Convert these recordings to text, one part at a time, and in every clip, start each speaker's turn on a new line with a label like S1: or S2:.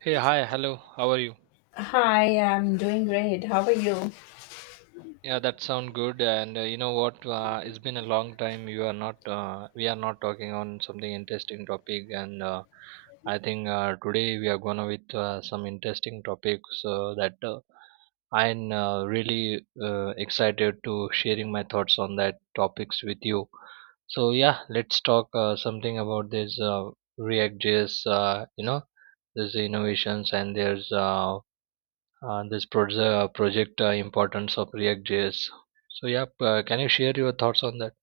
S1: Hey, hi, hello. How are you?
S2: Hi, I'm doing great. How are you?
S1: Yeah, that sound good. And you know what? It's been a long time. You are not. We are not talking on something interesting topic. And I think today we are gonna with some interesting topics that I'm really excited to sharing my thoughts on that topics with you. So yeah, let's talk something about this React.js. You know, there's innovations and there's this proje- project importance of React JS. So yeah, can you share your thoughts on that?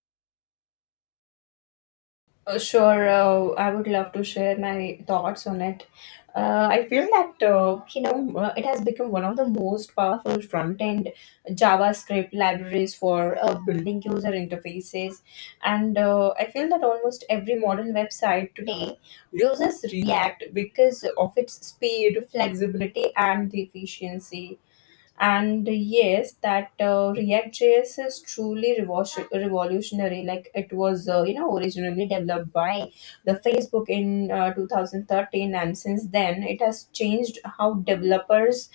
S2: Sure, I would love to share my thoughts on it. I feel that it has become one of the most powerful front-end JavaScript libraries for building user interfaces, and I feel that almost every modern website today uses React because of its speed, flexibility, and the efficiency. And yes, that react js is truly revolutionary. Like it was originally developed by the facebook in 2013, and since then it has changed how developers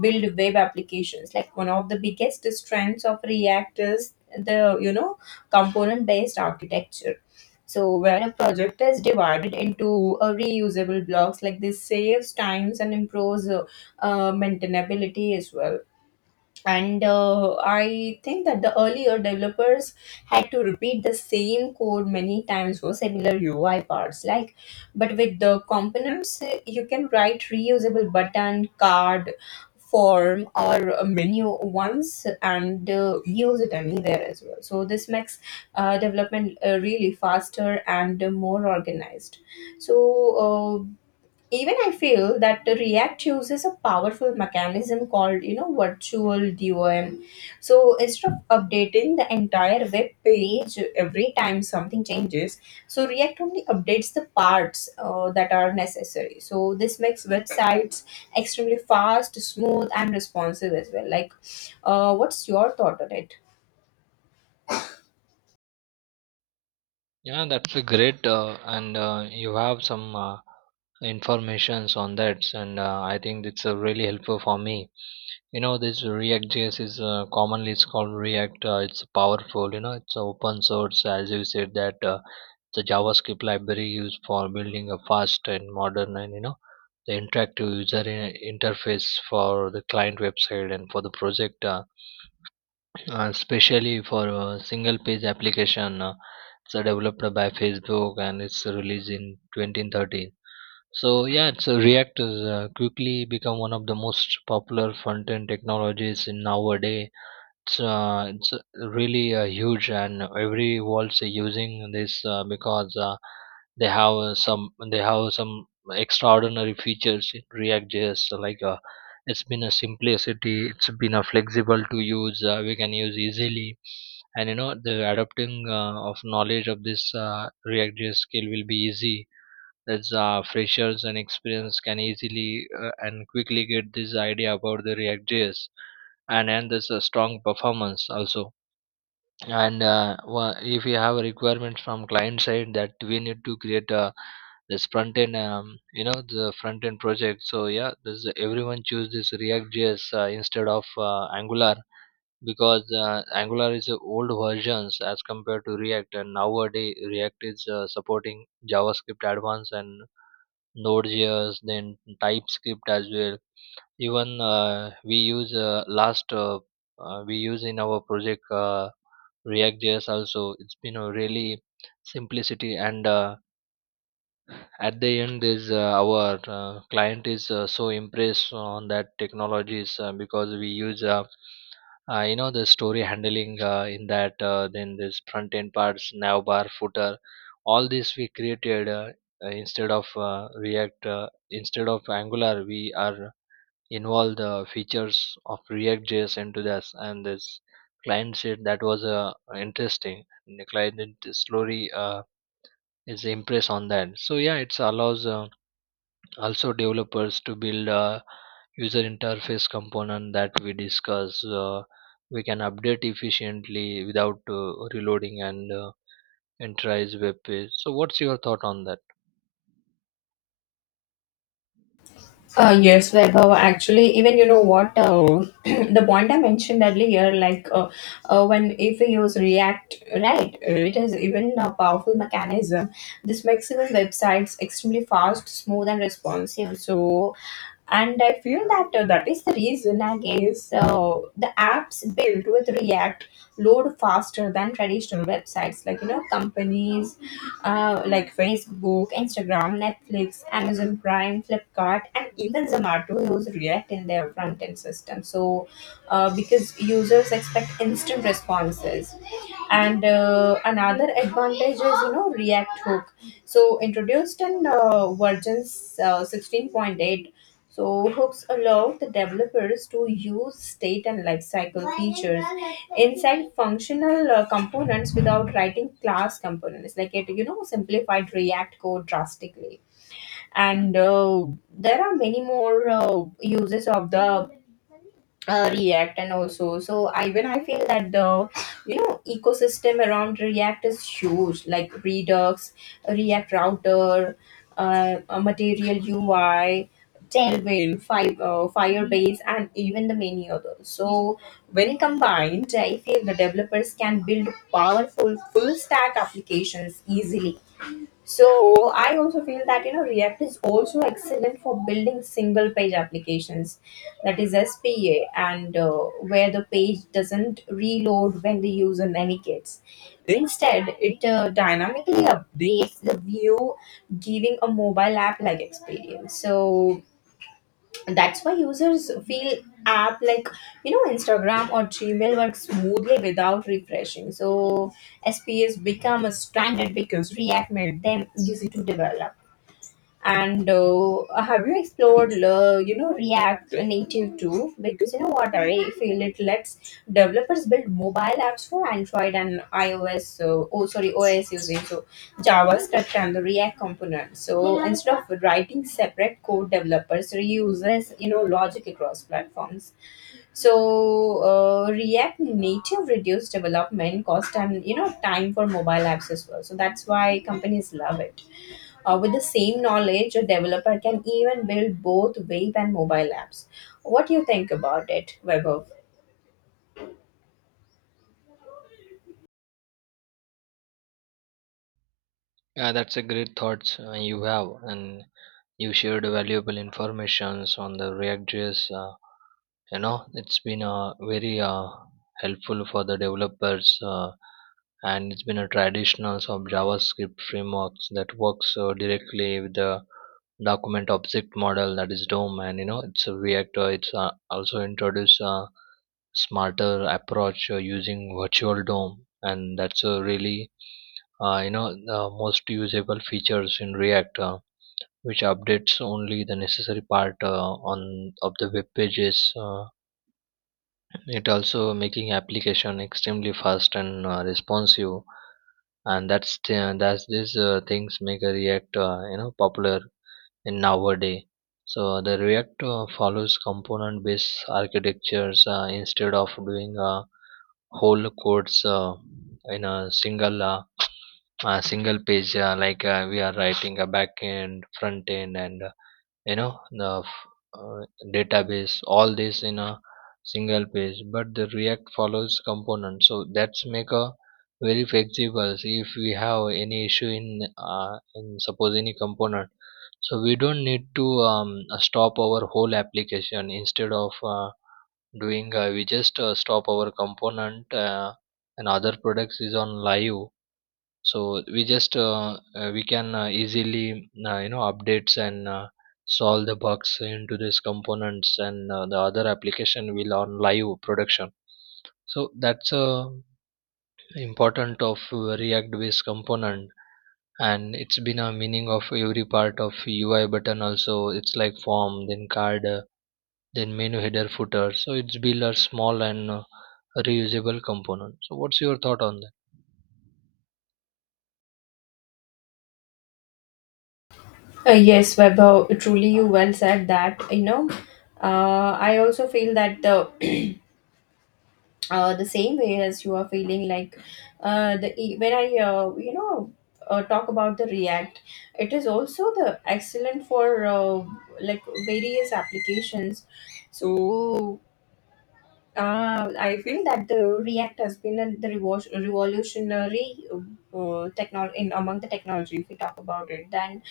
S2: build web applications. Like, one of the biggest strengths of React is the, component based architecture. So where a project is divided into reusable blocks, like this saves times and improves maintainability as well. And I think that the earlier developers had to repeat the same code many times for similar UI parts. Like, but with the components, you can write reusable button, card, form, or a menu once, and use it anywhere as well. So this makes development really faster and more organized. So even I feel that the React uses a powerful mechanism called, virtual DOM. So instead of updating the entire web page every time something changes, so React only updates the parts that are necessary. So this makes websites extremely fast, smooth, and responsive as well. Like, what's your thought on it?
S1: Yeah, that's a great, and you have some informations on that, and I think it's really helpful for me. You know, this React JS is commonly it's called React. It's powerful. You know, it's open source, as you said that the JavaScript library used for building a fast and modern and you know the interactive user interface for the client website and for the project. Especially for a single page application it's developed by facebook and it's released in 2013. So yeah, it's react has quickly become one of the most popular front end technologies in nowadays. It's really huge and everyone's using this because they have some they have some extraordinary features in react js. So it's been a simplicity, it's been a flexible to use, we can use easily, and you know the adopting of knowledge of this react js skill will be easy. That's freshers and experience can easily and quickly get this idea about the react js. And there's a strong performance also. And if you have a requirement from client side that we need to create a this front end you know, the front end project, so yeah, everyone choose this react js instead of angular, because angular is the old versions as compared to react, and nowadays react is supporting javascript advanced and node.js, then typescript as well. Even we use in our project react js also. It's been a really simplicity, and at the end is, our client is so impressed on that technologies, because we use, you know, the story handling in that, then this front end parts, navbar, footer, all this we created, instead of angular we are involve the features of React JS into this, and this client said that was interesting. And the client did slowly is impressed on that. So yeah, it allows also developers to build a user interface component that we discuss. We can update efficiently without reloading and enterprise web page. So what's your thought on that?
S2: Yes, like, actually, even you know what, the point I mentioned earlier, like, when if we use React, right, it is even a powerful mechanism. This makes even websites extremely fast, smooth, and responsive. So, and I feel that that is the reason, I guess, the apps built with React load faster than traditional websites. Like you know, companies, like Facebook, Instagram, Netflix, Amazon Prime, Flipkart, and even Zomato use React in their front end system. So, because users expect instant responses. And another advantage is, you know, React Hook. So, introduced in versions 16.8, so hooks allow the developers to use state and lifecycle features inside functional components without writing class components. Like it, you know, simplified React code drastically. And there are many more uses of the react, and also, so I when I feel that the, ecosystem around React is huge. Like Redux, React Router, material UI, tailwind, firebase, and even the many others. So when combined, I feel the developers can build powerful full stack applications easily. So I also feel that, you know, React is also excellent for building single page applications, that is SPA, and where the page doesn't reload when the user navigates. Instead, it dynamically updates the view, giving a mobile app like experience. So that's why users feel app like, you know, Instagram or Gmail works smoothly without refreshing. So SPS become a standard because React made them easy to develop. And have you explored, you know, React Native too? Because you know what, I feel it lets developers build mobile apps for Android and iOS. So, oh, sorry, OS using so JavaScript and the React component. So instead of writing separate code, developers reuses, logic across platforms. So React Native reduce development cost and, time for mobile apps as well. So that's why companies love it. With the same knowledge, a developer can even build both web and mobile apps. What do you think about it, Vaibhav?
S1: Yeah, that's a great thought you have, and you shared valuable informations on the React.js. You know, it's been very helpful for the developers, and it's been a traditional of JavaScript frameworks that works directly with the document object model, that is DOM, and you know, it's a React. It's also introduced a smarter approach using virtual DOM, and that's a really you know the most usable features in React. Which updates only the necessary part on of the web pages. It also making application extremely fast and responsive, and that's these things make a React you know popular in nowadays. So the React follows component-based architectures instead of doing whole codes in a single page, like we are writing a back end, front end, and you know the f- uh, database all this in a single page, but the react follows component, so that's make a very flexible. See if we have any issue in suppose any component, so we don't need to stop our whole application. Instead of doing, we just stop our component, and other products is on live, so we just we can easily you know updates and solve the bugs into these components, and the other application will on live production. So that's important of react based component. And it's been a meaning of every part of ui button also, it's like form, then card, then menu, header, footer. So it's build a small and reusable component. So what's your thought on that?
S2: Yes, Vaibhav, truly you well said that. You know, I also feel that the the same way as you are feeling. Like, when I talk about the React, it is also the excellent for like various applications. So, I feel that the React has been a, the revolutionary technology in among the technology. If we talk about it, then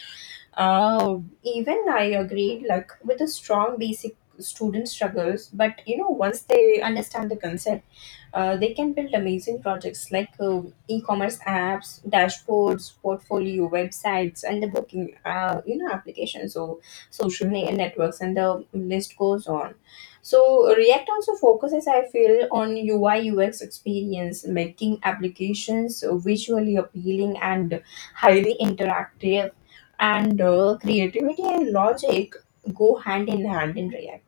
S2: even I agreed, like with a strong basic student struggles, but you know, once they understand the concept, they can build amazing projects like e-commerce apps, dashboards, portfolio websites, and the booking, you know, applications. So social networks, and the list goes on. So React also focuses, I feel, on UI UX experience, making applications visually appealing and highly interactive. And creativity and logic go hand in hand in React.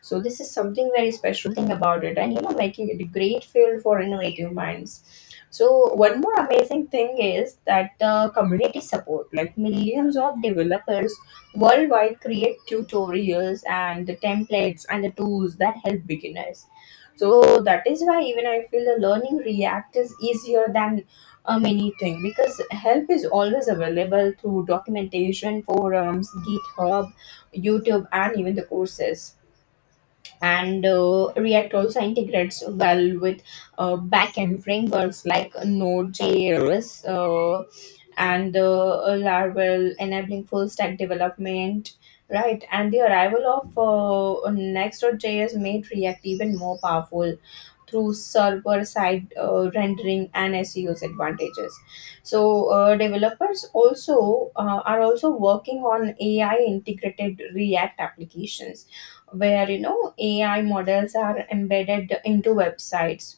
S2: So this is something very special thing about it, and you know, making it a great field for innovative minds. So one more amazing thing is that the community support, like millions of developers worldwide, create tutorials and the templates and the tools that help beginners. So that is why even I feel the learning React is easier than anything, because help is always available through documentation, forums, GitHub, YouTube, and even the courses. And React also integrates well with backend frameworks like Node.js and Laravel, enabling full stack development. Right, and the arrival of Next.js made React even more powerful through server side rendering and SEO's advantages. So developers also are also working on AI integrated React applications where, AI models are embedded into websites.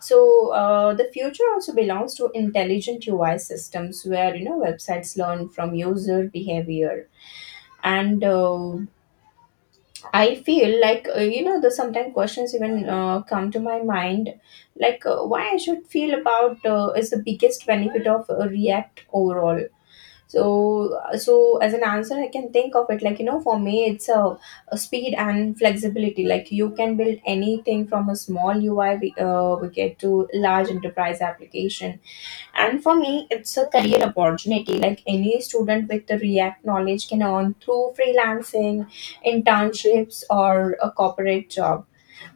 S2: So the future also belongs to intelligent UI systems where, websites learn from user behavior. And I feel like, you know, the sometimes questions even come to my mind, like, why I should feel about is the biggest benefit of React overall. So so as an answer, I can think of it like, you know, for me it's a speed and flexibility. Like you can build anything from a small UI we get to large enterprise application, and for me, it's a career opportunity. Like any student with the React knowledge can earn through freelancing, internships, or a corporate job.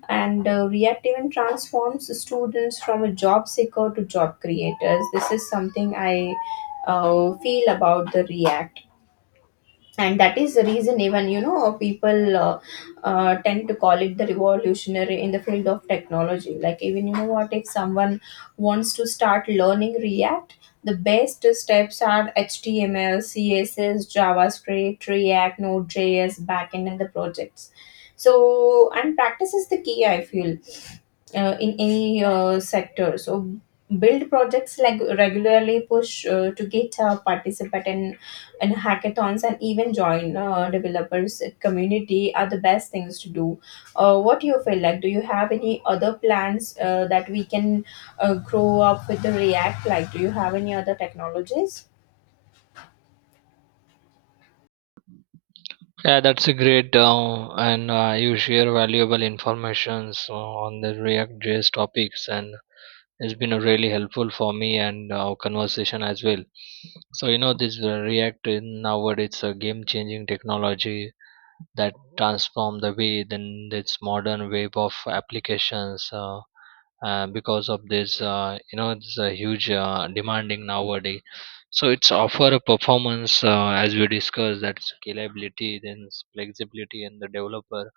S2: And React even transforms students from a job seeker to job creators. This is something I feel about the React, and that is the reason even, you know, people tend to call it the revolutionary in the field of technology. Like even you know what, if someone wants to start learning React, the best steps are HTML, CSS, JavaScript, React, Node.js, backend, and the projects. So, and practice is the key, I feel, in any sector. So build projects like regularly push to get participate in hackathons, and even join developers community are the best things to do. What do you feel like? Do you have any other plans that we can grow up with the React? Like, do you have any other technologies?
S1: Yeah, that's a great and you share valuable informations on the React JS topics, and it's been really helpful for me and our conversation as well. So you know this React in nowadays it's a game changing technology that transform the way, then its modern web of applications, because of this, you know it's a huge demanding nowadays. So it's offer a performance, as we discussed, that scalability, then flexibility, and the developer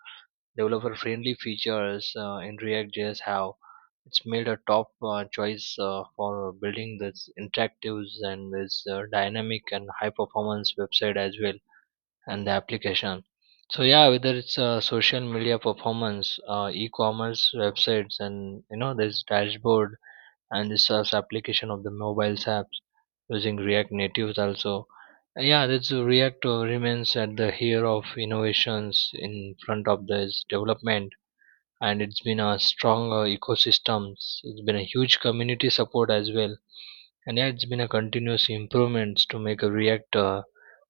S1: developer friendly features in react js have, it's made a top choice for building this interactives and this dynamic and high performance website as well, and the application. So yeah, whether it's social media performance, e-commerce websites, and you know this dashboard, and this application of the mobiles apps using react natives also. Yeah that's react remains at the here of innovations in front of this development. And it's been a strong ecosystems, it's been a huge community support as well. And yeah, it's been a continuous improvements to make a React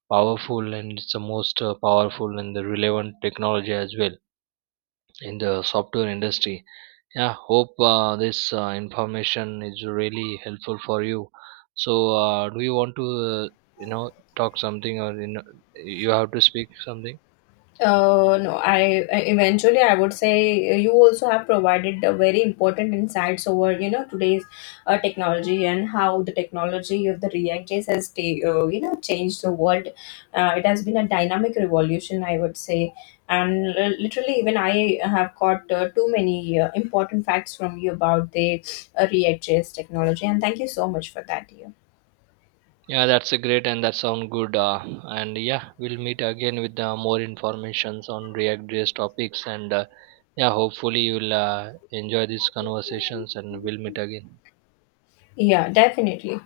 S1: powerful, and it's the most powerful and the relevant technology as well in the software industry. Yeah, hope this information is really helpful for you. So, do you want to, you know, talk something, or you know, you have to speak something?
S2: No, eventually, I would say you also have provided a very important insights over, today's technology, and how the technology of the reactors has changed the world. It has been a dynamic revolution, I would say, and literally, even I have got too many important facts from you about the reactors technology, and thank you so much for that. Yeah,
S1: Yeah, that's a great and that sound good. And yeah, we'll meet again with more informations on React JS topics. And yeah, hopefully you'll enjoy these conversations and we'll meet again.
S2: yeah, definitely.